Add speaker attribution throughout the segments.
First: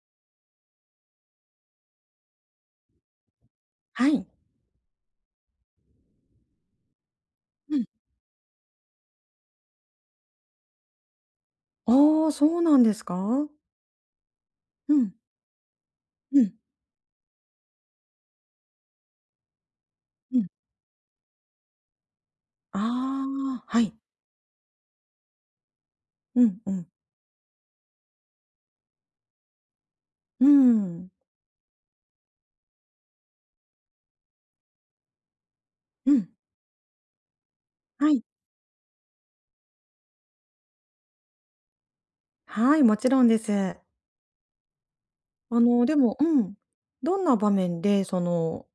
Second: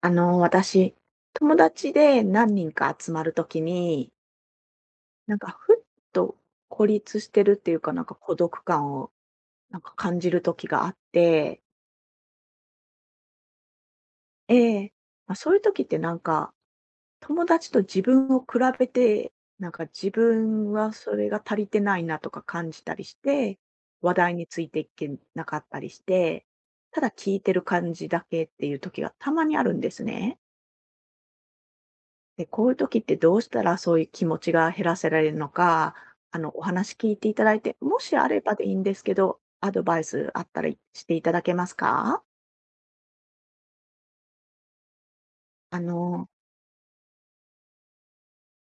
Speaker 1: 私、友達で何人か集まるとき
Speaker 2: は
Speaker 1: に、
Speaker 2: い。
Speaker 1: なんかふっと孤立してるってい
Speaker 2: う
Speaker 1: う
Speaker 2: ん。
Speaker 1: か、なんか孤独感をなんか感じるときがあって、
Speaker 2: ああ、そうなんですか？
Speaker 1: ええ、
Speaker 2: うん。
Speaker 1: まあ、そういうときってなん
Speaker 2: う
Speaker 1: か
Speaker 2: ん、
Speaker 1: 友達と自分を比べて、なんか自
Speaker 2: うん。
Speaker 1: 分はそれが足りてないなとか感
Speaker 2: あ
Speaker 1: じたりして、
Speaker 2: あ、はい。
Speaker 1: 話題についていけなかったりして、
Speaker 2: うんうん。
Speaker 1: ただ聞いてる感じだけっていうときがたまにあるんですね。
Speaker 2: うーん。
Speaker 1: で、こういう時ってどうしたらそういう気持ちが減らせられるのか、
Speaker 2: うん。
Speaker 1: お話聞いていただいて、も
Speaker 2: は
Speaker 1: し
Speaker 2: い。
Speaker 1: あればでいいんですけど、アドバイスあったりしていただけますか？
Speaker 2: はい、もちろんです。
Speaker 1: あ
Speaker 2: でもう
Speaker 1: の、
Speaker 2: ん、どんな場面で、その、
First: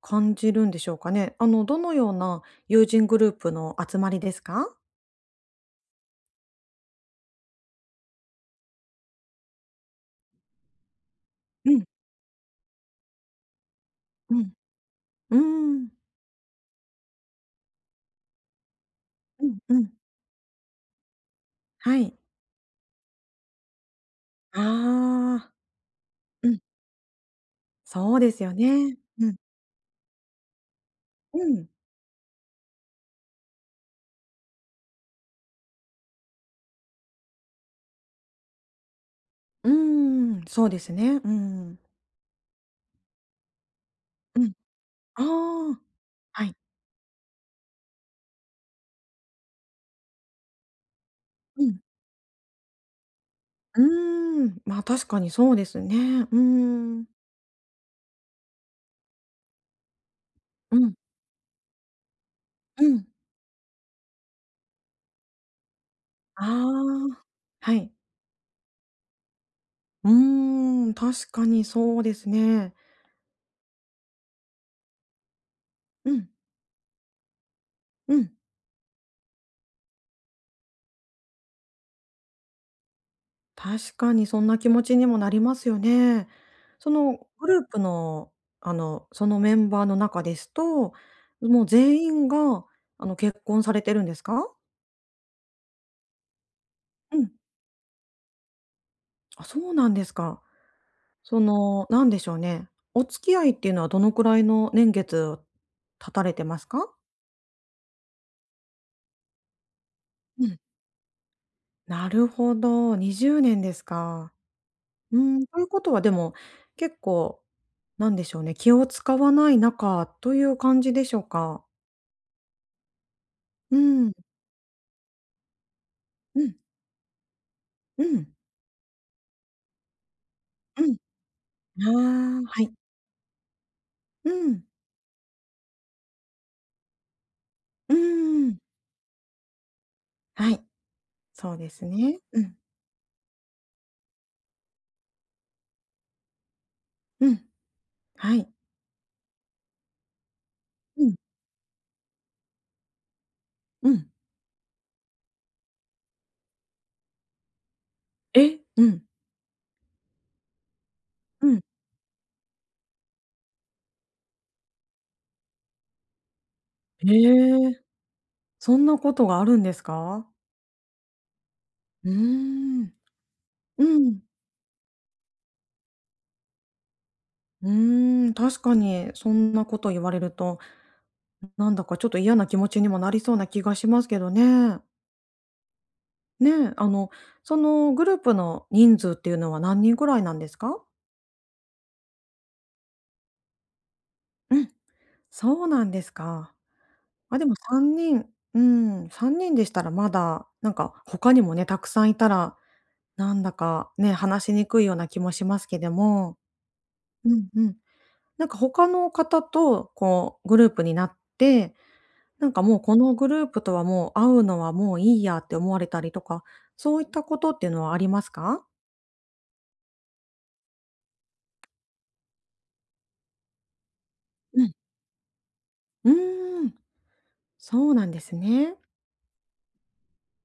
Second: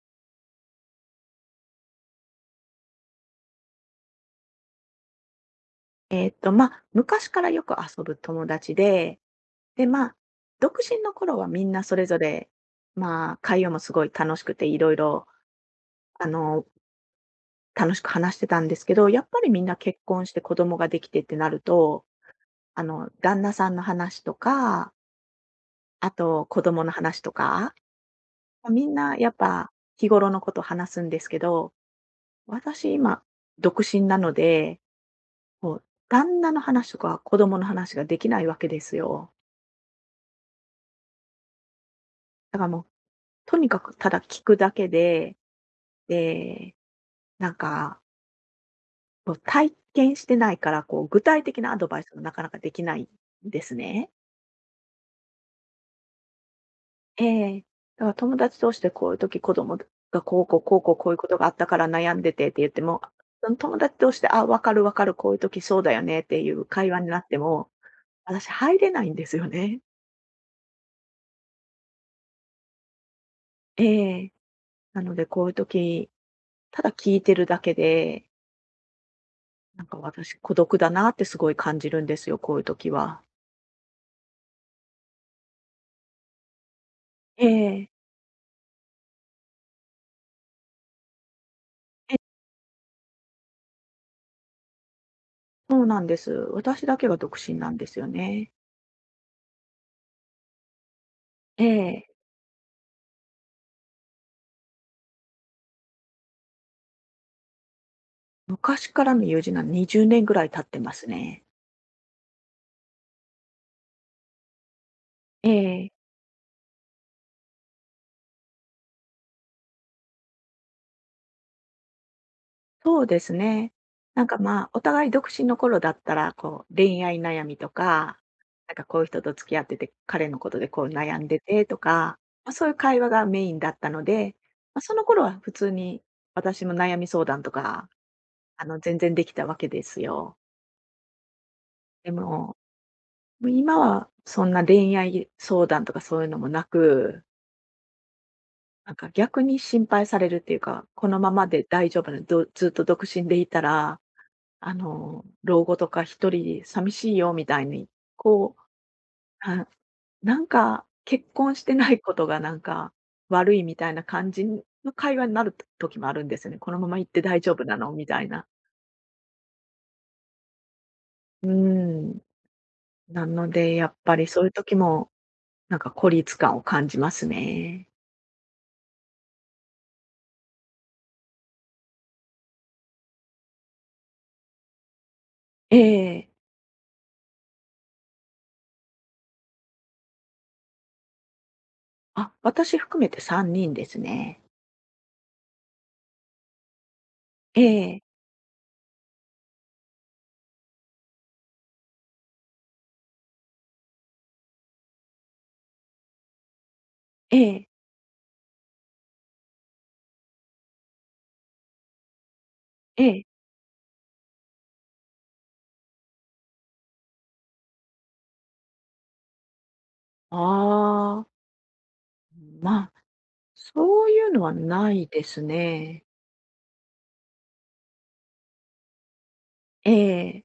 Speaker 2: 感じるんでしょうかね？どのような友人グループの集まりですか？
Speaker 1: まあ、昔からよく遊ぶ友達で、で、まあ、独身の頃はみ
Speaker 2: う
Speaker 1: ん
Speaker 2: ん、
Speaker 1: なそれぞれ、まあ、会話もすごい
Speaker 2: う
Speaker 1: 楽し
Speaker 2: ん。
Speaker 1: くて、いろいろ
Speaker 2: うーん。
Speaker 1: あの、楽しく話してたんですけど、やっぱ
Speaker 2: う
Speaker 1: り
Speaker 2: ん
Speaker 1: みんな
Speaker 2: うん。
Speaker 1: 結婚して子供ができてってなる
Speaker 2: は
Speaker 1: と、
Speaker 2: い。
Speaker 1: 旦那さんの話と
Speaker 2: あ
Speaker 1: か、
Speaker 2: あ、
Speaker 1: あと
Speaker 2: うん。
Speaker 1: 子供の話とか、
Speaker 2: そうですよ
Speaker 1: ま、みん
Speaker 2: ね。
Speaker 1: な
Speaker 2: う
Speaker 1: やっ
Speaker 2: ん。
Speaker 1: ぱ日頃のこと話すんですけ
Speaker 2: うん。
Speaker 1: ど、私今独身なので、もう旦那の話とか子供の話ができないわけですよ。
Speaker 2: うーん、そうですね。うん。
Speaker 1: だからもう、とにかくただ
Speaker 2: う
Speaker 1: 聞
Speaker 2: ん。
Speaker 1: くだけで、
Speaker 2: ああ。はい。
Speaker 1: で、なんか、もう体験してないから、こう具体的
Speaker 2: う
Speaker 1: なア
Speaker 2: ん。
Speaker 1: ドバイスがなかなかできないんです
Speaker 2: う
Speaker 1: ね。
Speaker 2: ーん、まあ、確かにそうですね。うーん。
Speaker 1: ええ。だから友達同士でこういう時子供がこうこう、こ
Speaker 2: う
Speaker 1: うこ
Speaker 2: ん、
Speaker 1: う、こういうことがあったから悩んでてって言って
Speaker 2: う
Speaker 1: も、
Speaker 2: ん。
Speaker 1: その友達同士で、あ、わかるわかる、こういう時そうだよねって
Speaker 2: あ
Speaker 1: いう会話にな
Speaker 2: あ、
Speaker 1: っても、
Speaker 2: はい。
Speaker 1: 私入れないんですよね。
Speaker 2: うーん、確かにそうですね。
Speaker 1: ええ。なのでこういう時、
Speaker 2: うん、
Speaker 1: ただ聞いてるだけ
Speaker 2: う
Speaker 1: で、
Speaker 2: ん。
Speaker 1: なんか私孤独だなってすごい感じるんですよ、こういう時は。
Speaker 2: 確かにそんな気持ちにもなりますよね。その
Speaker 1: え
Speaker 2: グループ
Speaker 1: え。
Speaker 2: の、そのメンバーの中ですと、もう全
Speaker 1: え、
Speaker 2: 員が、結婚されてるんですか？
Speaker 1: そうなんです。私だけが
Speaker 2: うん。
Speaker 1: 独身なんですよね。
Speaker 2: あ、そうなんですか。そ
Speaker 1: え
Speaker 2: の、なん
Speaker 1: え。
Speaker 2: でしょうね、お付き合いっていうのはどのくらいの年月を経たれてますか？
Speaker 1: 昔からの友人なのにじゅうねん20年ぐら
Speaker 2: う
Speaker 1: い
Speaker 2: ん。
Speaker 1: 経ってますね。
Speaker 2: なるほど、20年ですか。うん、
Speaker 1: え
Speaker 2: というこ
Speaker 1: え。
Speaker 2: とはでも、結構なんでしょうね、気を使わない中という感じでしょうか？
Speaker 1: そうですね。
Speaker 2: うん。
Speaker 1: なんか、まあ、お互い独身の頃だったら、
Speaker 2: うん。
Speaker 1: こう、恋愛悩みと
Speaker 2: う
Speaker 1: か、
Speaker 2: ん。
Speaker 1: なんか、こういう人と付き合ってて、彼のことでこ
Speaker 2: う
Speaker 1: う悩んでてとか、
Speaker 2: ん。ああ、
Speaker 1: まあ、
Speaker 2: は
Speaker 1: そう
Speaker 2: い。
Speaker 1: いう会話がメインだったの
Speaker 2: う
Speaker 1: で、
Speaker 2: ん。
Speaker 1: まあ、その頃は普通に私も悩み相談とか、
Speaker 2: うーん。
Speaker 1: 全然できたわけですよ。
Speaker 2: はい、そうです
Speaker 1: で
Speaker 2: ね。うん。
Speaker 1: も、今はそんな恋愛相談とかそういうのもなく、
Speaker 2: うん。はい。
Speaker 1: なんか逆に心配されるっていうか、
Speaker 2: う
Speaker 1: こ
Speaker 2: ん。
Speaker 1: のままで大丈夫なのどずっと独身でいた
Speaker 2: う
Speaker 1: ら
Speaker 2: ん。
Speaker 1: 老後とか一人で寂しいよみたいに、こ
Speaker 2: え？
Speaker 1: う、
Speaker 2: うん。
Speaker 1: はなんか結
Speaker 2: う
Speaker 1: 婚
Speaker 2: ん。
Speaker 1: してないことがなんか悪いみたいな感じの会話になる時もあるんですよね。このまま
Speaker 2: へ
Speaker 1: 行って大丈夫な
Speaker 2: え、
Speaker 1: のみたいな。
Speaker 2: そんなことがあるんですか？
Speaker 1: うー
Speaker 2: うー
Speaker 1: ん。
Speaker 2: ん。
Speaker 1: なので、
Speaker 2: う
Speaker 1: やっぱ
Speaker 2: ん。
Speaker 1: りそういう時も、なんか孤立感を感じます
Speaker 2: う
Speaker 1: ね。
Speaker 2: ーん、確かにそんなこと言われると、なんだかちょっと嫌な気持ちにもなりそうな気がしますけどね。
Speaker 1: ええ。
Speaker 2: ねえ、そのグループの人数っていうのは何人ぐらいなんですか？
Speaker 1: あ、私含めて3人ですね。
Speaker 2: うん、そうなんですか。あ、でも
Speaker 1: え
Speaker 2: 3
Speaker 1: え、
Speaker 2: 人うん、3人でしたらまだ、なんか他にもね、たくさんいたら、なんだかね、話しにくいような気もしますけども。う
Speaker 1: え
Speaker 2: んう
Speaker 1: え、
Speaker 2: ん。なんか他の方とこうグループになってなんかもうこ
Speaker 1: え
Speaker 2: の
Speaker 1: え。
Speaker 2: グループとはもう会うのはもういいやって思われたりとか、そういったことっていうのはありますか？
Speaker 1: ああー、まあ、そういうのは
Speaker 2: うん。
Speaker 1: ないですね。
Speaker 2: うーん、そうなんですね。
Speaker 1: ええ、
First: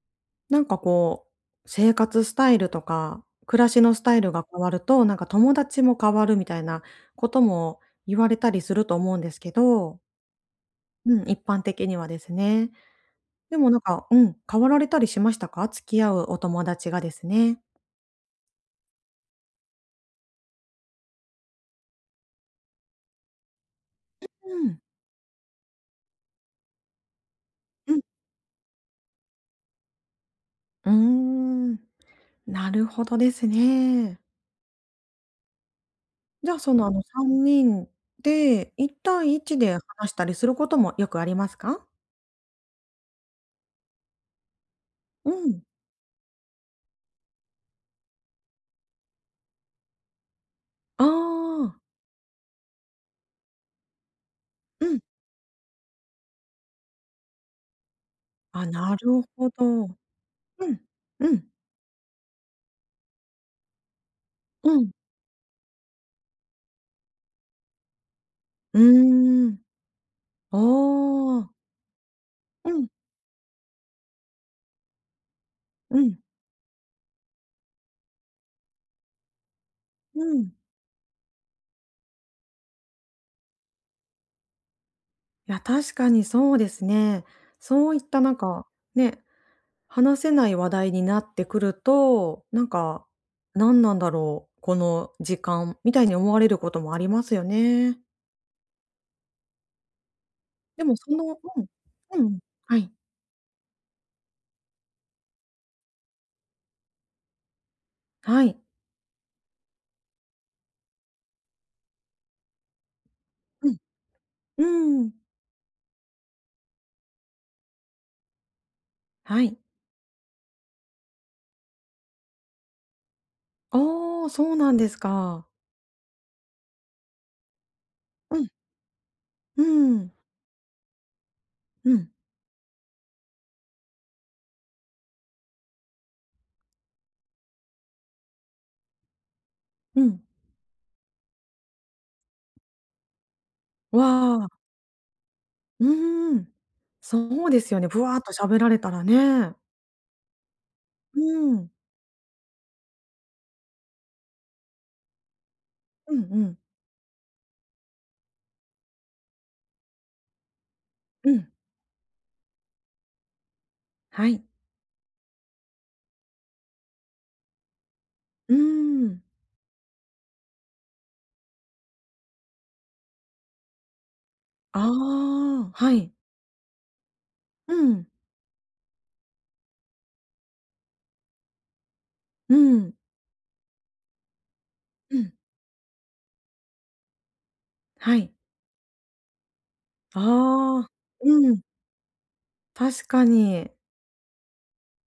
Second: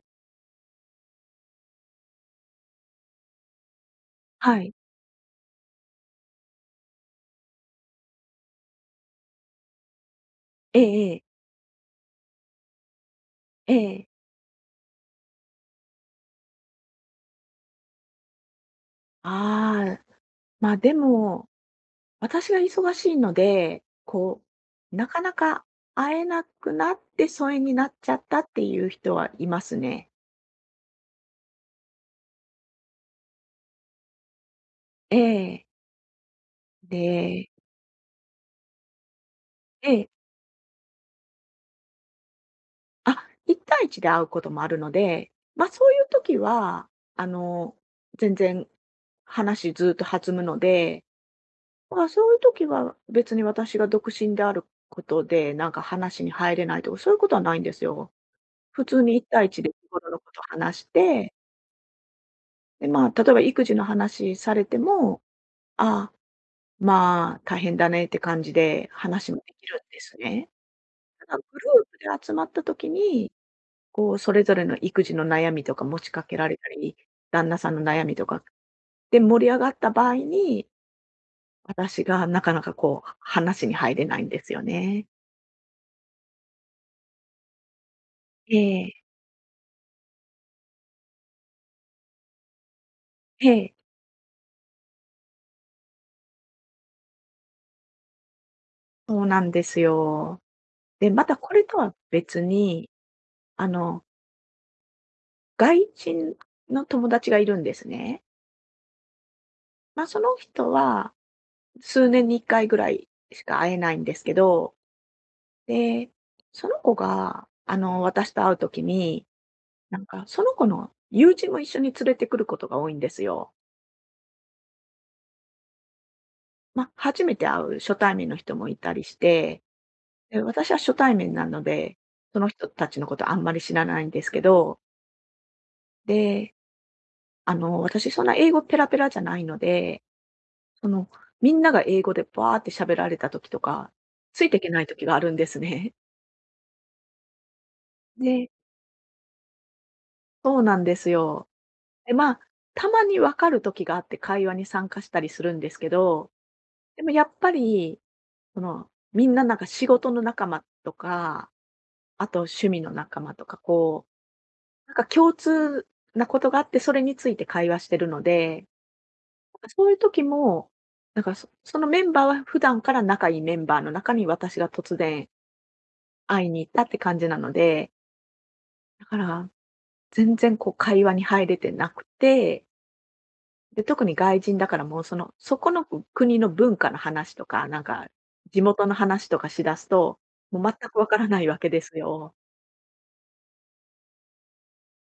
Speaker 2: なんかこう、生活スタイルとか、暮らしのスタイルが変
Speaker 1: は
Speaker 2: わ
Speaker 1: い。
Speaker 2: ると、なんか友達も変わるみたいなことも言われたりすると思うんですけど、
Speaker 1: えええ
Speaker 2: う
Speaker 1: え、
Speaker 2: ん、一般的にはですね。でも
Speaker 1: え
Speaker 2: なん
Speaker 1: え。
Speaker 2: か、うん、変わられたりしましたか？付き合うお友達がですね。
Speaker 1: ああ、ま、でも、私が忙しいので、こ
Speaker 2: うん、
Speaker 1: う、なかなか会えなくなって疎遠になっ
Speaker 2: うん。
Speaker 1: ちゃったっていう人はいますね。
Speaker 2: うーん、なるほどですね。
Speaker 1: ええ。
Speaker 2: じゃあ、その、3
Speaker 1: で、
Speaker 2: 人で、1対1で
Speaker 1: ええ、
Speaker 2: 話したりすることもよくありますか？
Speaker 1: あ、一対一で会うこともあるので、
Speaker 2: うん。
Speaker 1: ま、あそういう時は、あの、全然話ずっと弾むので、
Speaker 2: ああ。
Speaker 1: ま、あそういう時は別に私が独身である
Speaker 2: うん。
Speaker 1: ことで、なんか話に入れないとか、そういうことはないんですよ。
Speaker 2: あ、
Speaker 1: 普
Speaker 2: な
Speaker 1: 通
Speaker 2: る
Speaker 1: に1対
Speaker 2: ほ
Speaker 1: 1で
Speaker 2: ど。
Speaker 1: 日頃
Speaker 2: う
Speaker 1: のこと話
Speaker 2: ん。
Speaker 1: して、
Speaker 2: うん。
Speaker 1: で、まあ、例えば育児の話され
Speaker 2: う
Speaker 1: て
Speaker 2: ん。
Speaker 1: も、ああ、まあ、大変だねって感じ
Speaker 2: う
Speaker 1: で話も
Speaker 2: ー
Speaker 1: で
Speaker 2: ん。
Speaker 1: きるんですね。ただグ
Speaker 2: ああ。
Speaker 1: ループで集まった
Speaker 2: うん。
Speaker 1: 時に、こう、それぞれの育児の悩みとか
Speaker 2: う
Speaker 1: 持ち
Speaker 2: ん。
Speaker 1: かけられたり、旦那さんの悩みとかで盛り上がった場合
Speaker 2: うん。
Speaker 1: に、私がなかなかこう、話に入れないんですよね。
Speaker 2: いや、確かにそうですね。そういったなん
Speaker 1: え
Speaker 2: か、
Speaker 1: え、
Speaker 2: ね、話せない話題になってくると、なんか、
Speaker 1: え
Speaker 2: な
Speaker 1: え、
Speaker 2: んなんだろう、この時間みたいに思われることもありますよね。
Speaker 1: そうなんですよ。
Speaker 2: でも
Speaker 1: で、
Speaker 2: そ
Speaker 1: また
Speaker 2: の
Speaker 1: こ
Speaker 2: う
Speaker 1: れ
Speaker 2: ん。
Speaker 1: とは
Speaker 2: うん。
Speaker 1: 別
Speaker 2: は
Speaker 1: に、
Speaker 2: い。
Speaker 1: あの外人の友達がいるんですね。
Speaker 2: はい。
Speaker 1: ま、あその人は数年に1回ぐらいしか
Speaker 2: う
Speaker 1: 会え
Speaker 2: ん。
Speaker 1: ないんですけど、
Speaker 2: うーん。
Speaker 1: で、その子が、私と会う時に、
Speaker 2: はい。
Speaker 1: なんかその子の友人も一緒に連れてくることが多いんですよ。
Speaker 2: ああ、そうなんですか。
Speaker 1: ま、あ初めて会う初対面の
Speaker 2: うん。
Speaker 1: 人もいたりして、
Speaker 2: うーん。
Speaker 1: で、私は初対面なの
Speaker 2: う
Speaker 1: で、
Speaker 2: ん。
Speaker 1: その人たちのことあんまり知らないんですけど、で、私そんな英語ペラペラじゃないの
Speaker 2: う
Speaker 1: で
Speaker 2: ん。
Speaker 1: その、みんなが英語でバーって喋られた時とか、つ
Speaker 2: わあ、
Speaker 1: いていけない時があるんです
Speaker 2: う
Speaker 1: ね。
Speaker 2: ーん。そうですよね、ぶわ っと
Speaker 1: で、
Speaker 2: 喋られたらね。
Speaker 1: そうなんです
Speaker 2: う
Speaker 1: よ。
Speaker 2: ーん。
Speaker 1: で、まあ、たまに分かる時があって会話に参加したりするんですけ
Speaker 2: うんう
Speaker 1: ど、
Speaker 2: ん。
Speaker 1: でもやっぱり、みんななんか仕事の仲間と
Speaker 2: うん。
Speaker 1: か、あと趣味の仲間とか、こう、
Speaker 2: はい。
Speaker 1: なんか共通なことがあって、それについて会話してるの
Speaker 2: うー
Speaker 1: で、
Speaker 2: ん。
Speaker 1: そういう時も、なんかそのメンバーは普段から仲いいメンバーの中に私が
Speaker 2: あ
Speaker 1: 突然
Speaker 2: あ、はい。
Speaker 1: 会いに行ったって感じなの
Speaker 2: う
Speaker 1: で、
Speaker 2: ん。
Speaker 1: だから、全然こう会話に入れてなく
Speaker 2: う
Speaker 1: て、
Speaker 2: ん。
Speaker 1: で、特に外人だからもう
Speaker 2: うん。
Speaker 1: そこの国の文化の話とか、なんか、
Speaker 2: はい。
Speaker 1: 地元の話とかしだすと、もう全
Speaker 2: ああ、
Speaker 1: くわからない
Speaker 2: う
Speaker 1: わ
Speaker 2: ん。
Speaker 1: けですよ。
Speaker 2: 確かに。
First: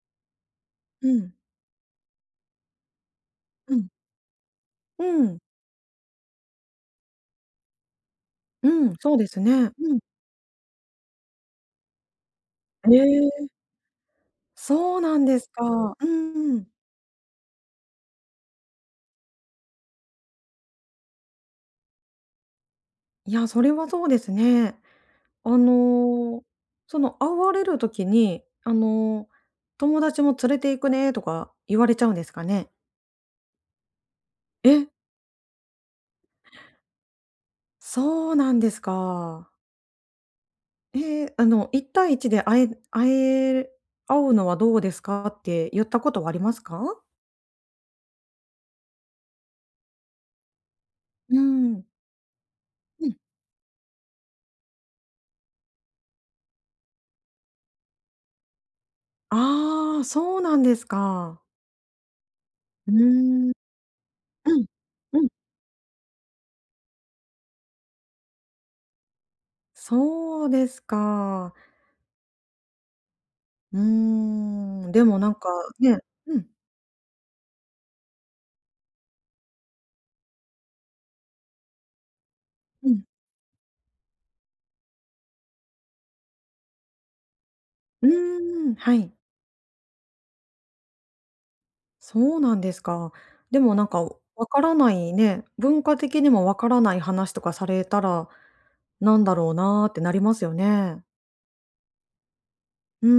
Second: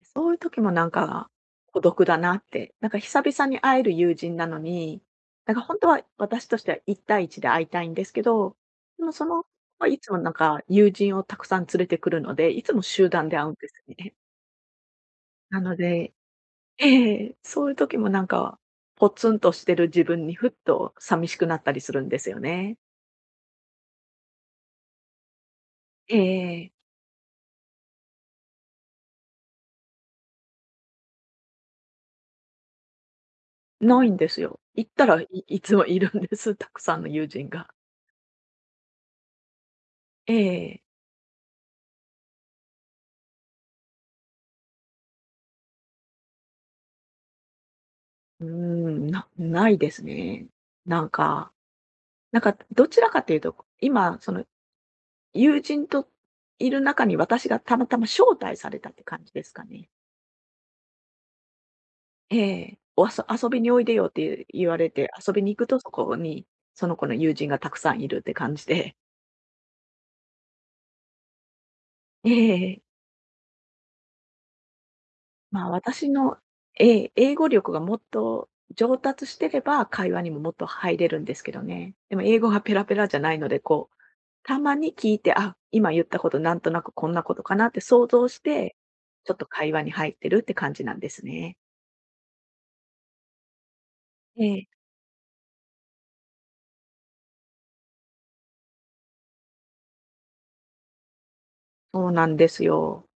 Speaker 1: そういう時もなん
Speaker 2: う
Speaker 1: か、
Speaker 2: ん。
Speaker 1: 孤独だなって、なんか久々に
Speaker 2: う
Speaker 1: 会え
Speaker 2: ん。
Speaker 1: る友人なのに、
Speaker 2: うん。
Speaker 1: なんか本当は私としては一対一で会いたいんですけど、
Speaker 2: うん、
Speaker 1: でも
Speaker 2: そうですね。
Speaker 1: ま、
Speaker 2: う
Speaker 1: い
Speaker 2: ん。
Speaker 1: つもなんか友人をたくさん連れてくるので、いつも
Speaker 2: え
Speaker 1: 集団で会
Speaker 2: え、
Speaker 1: うんですね。
Speaker 2: そうなんです
Speaker 1: な
Speaker 2: か。
Speaker 1: の
Speaker 2: う
Speaker 1: で、
Speaker 2: んうん。
Speaker 1: ええ、そういう時もなんか、ポツンとしてる自分にふっと寂しくなったりするんですよね。
Speaker 2: いや、それはそうですね。あ
Speaker 1: え
Speaker 2: の、
Speaker 1: え、
Speaker 2: その、会われる時に、「友達も連れて行くね」とか言われちゃうんですかね？
Speaker 1: ないんですよ。行
Speaker 2: え、
Speaker 1: ったら、いつもいるんです、たくさんの友人が。
Speaker 2: そうなんですか。
Speaker 1: ええ。
Speaker 2: えー一対一で会うのはどうですかって言ったことはありますか？
Speaker 1: うーん、ないですね。なん
Speaker 2: う
Speaker 1: か
Speaker 2: ん。
Speaker 1: なんかどち
Speaker 2: う
Speaker 1: ら
Speaker 2: ん。
Speaker 1: かというと、今その友人といる中に私がたまたま招待されたって感じですかね。
Speaker 2: ああ、そうなんですか。
Speaker 1: ええ。
Speaker 2: うー
Speaker 1: おあそ
Speaker 2: ん。
Speaker 1: 遊
Speaker 2: う
Speaker 1: びにおいでよって
Speaker 2: ん。
Speaker 1: 言われて、
Speaker 2: うん。
Speaker 1: 遊びに行くとそこに、その子の友人がたくさんいるって感じで、
Speaker 2: そうですか。
Speaker 1: ええ、
Speaker 2: うーん、でもなんか
Speaker 1: まあ、
Speaker 2: ね
Speaker 1: 私の、
Speaker 2: うん、
Speaker 1: ええ、英語力がもっと上達してれば、会話にももっと入れるんですけどね。でも英語がペラ
Speaker 2: う
Speaker 1: ペ
Speaker 2: ん。
Speaker 1: ラじゃないので、こう、たまに聞いて、あ、今言ったこと、なんとなくこんなことかなって想
Speaker 2: う
Speaker 1: 像し
Speaker 2: ー
Speaker 1: て、
Speaker 2: ん、はい。
Speaker 1: ちょっと会話に入ってるって感じなんですね。
Speaker 2: そうなんですか。でもなんか、
Speaker 1: え
Speaker 2: わか
Speaker 1: え、
Speaker 2: らないね、文化的にもわからない話とかされたら、なんだろうなってなりますよね。
Speaker 1: そうなんですよ。
Speaker 2: うー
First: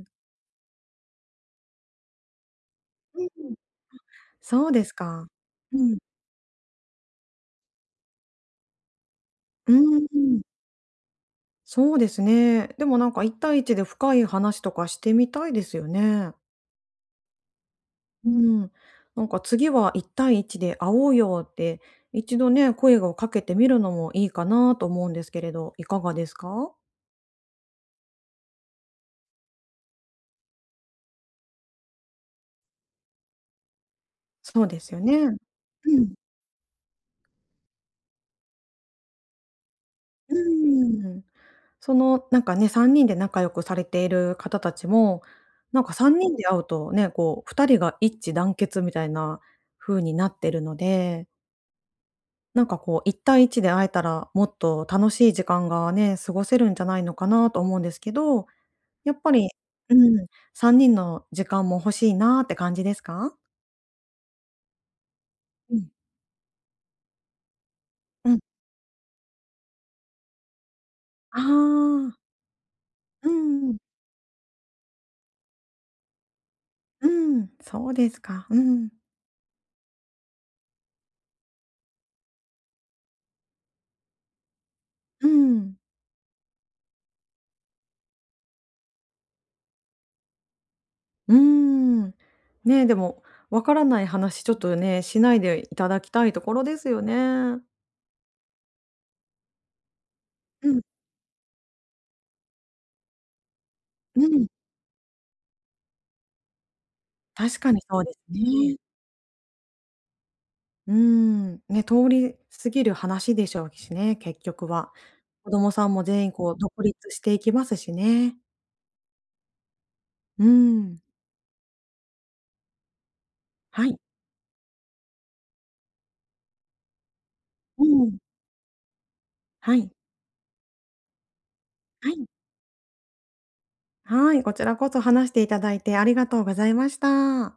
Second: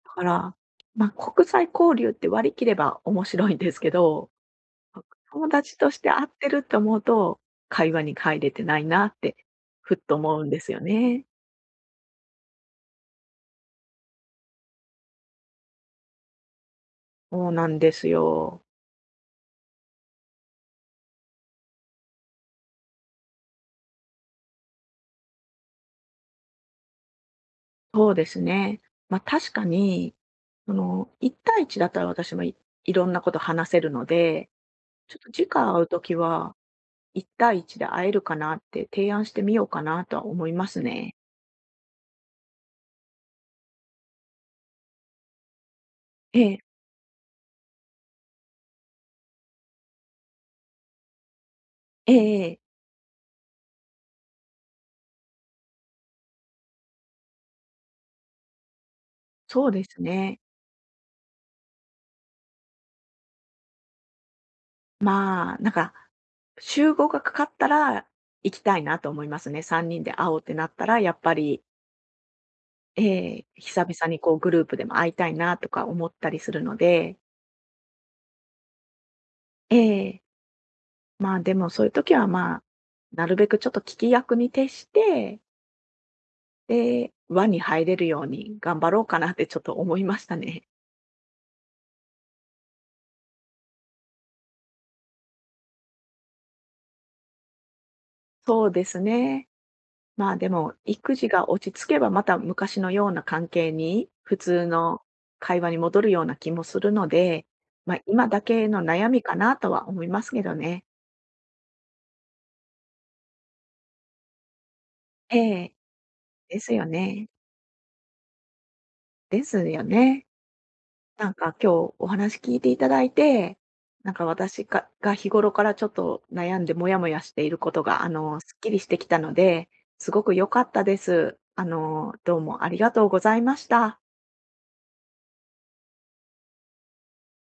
Speaker 2: ん。
Speaker 1: だから、ま、国際交流って割り切れば面白いんですけど、
Speaker 2: そうですか。
Speaker 1: 友達
Speaker 2: う
Speaker 1: とし
Speaker 2: ん。
Speaker 1: て会ってると思うと、会話に入れてないなって
Speaker 2: う
Speaker 1: ふっ
Speaker 2: ー
Speaker 1: と思
Speaker 2: ん。
Speaker 1: うんですよね。
Speaker 2: そうですね。でもなんか一対一で深い話とかしてみたいですよね。
Speaker 1: そうなんです
Speaker 2: う
Speaker 1: よ。
Speaker 2: ん。なんか次は一対一で会おうよって、一度ね、声をかけてみるのもいいかなと思うんですけれど、いかがですか？
Speaker 1: そうですね。ま、確かに、1対1だったら私もいろんなこと話せるので、
Speaker 2: そうですよ
Speaker 1: ちょっと
Speaker 2: ね。
Speaker 1: 次回会うと
Speaker 2: うん。
Speaker 1: きは、1対1で会えるかなって提案してみようかなとは
Speaker 2: う
Speaker 1: 思います
Speaker 2: ー
Speaker 1: ね。
Speaker 2: ん。その、なんかね、3人で仲良くされている方たちも、なんか3人
Speaker 1: え
Speaker 2: で
Speaker 1: え、
Speaker 2: 会うとね、こう2人が一致団結みたいな風になってるので、
Speaker 1: ええええ、
Speaker 2: なんかこう一対一で会えたら、もっと楽しい時間がね、過ごせるんじゃないのかなと思うんですけど、やっぱり
Speaker 1: そうで
Speaker 2: う
Speaker 1: す
Speaker 2: ん、
Speaker 1: ね。
Speaker 2: 3人の時間も欲しいなって感じですか？
Speaker 1: まあ、なん
Speaker 2: うん。
Speaker 1: か、集合がかかったら
Speaker 2: うん。
Speaker 1: 行きたいなと思いますね。3人で会おうってなったら、やっぱ
Speaker 2: あ
Speaker 1: り、
Speaker 2: あ、
Speaker 1: え
Speaker 2: う
Speaker 1: え、
Speaker 2: んうん。
Speaker 1: 久々にこうグループでも会いたいなとか思ったりするの
Speaker 2: う
Speaker 1: で、
Speaker 2: ん、そうですか。うん。
Speaker 1: ええ。まあ、でもそういう時は、まあ、なるべくちょっと聞き役に徹し
Speaker 2: う
Speaker 1: て、
Speaker 2: ん。
Speaker 1: で、輪に入れるように頑張ろうかなってちょっと思いましたね。
Speaker 2: うーん。ねえ、でも、わからない話ちょっとね、しないでいただきたいところですよね。
Speaker 1: そうですね。まあ、で
Speaker 2: う
Speaker 1: も
Speaker 2: ん、
Speaker 1: 育児が落ち着けば、また昔のような関係に、
Speaker 2: う
Speaker 1: 普
Speaker 2: ん。
Speaker 1: 通の会話に戻るような気もするので、
Speaker 2: 確かに
Speaker 1: ま、
Speaker 2: そうです
Speaker 1: 今だけ
Speaker 2: ね。
Speaker 1: の悩みかなとは思いますけどね。
Speaker 2: うーん。ね、通り過ぎる話でしょうしね、結局は。子
Speaker 1: え
Speaker 2: 供
Speaker 1: え、
Speaker 2: さんも全員こう
Speaker 1: で
Speaker 2: 独
Speaker 1: すよ
Speaker 2: 立し
Speaker 1: ね。
Speaker 2: ていきますしね。
Speaker 1: ですよね。
Speaker 2: うーん。
Speaker 1: なんか今日お話聞いていただいて、
Speaker 2: はい。
Speaker 1: なんか私が日頃からちょっと悩んでモヤモヤしていること
Speaker 2: う
Speaker 1: が、
Speaker 2: ん。
Speaker 1: すっきりしてきたので、
Speaker 2: はい。
Speaker 1: すごく良かったです。
Speaker 2: はい。
Speaker 1: どうもありがとうございました。
Speaker 2: はい、こちらこそ話していただいてありがとうございました。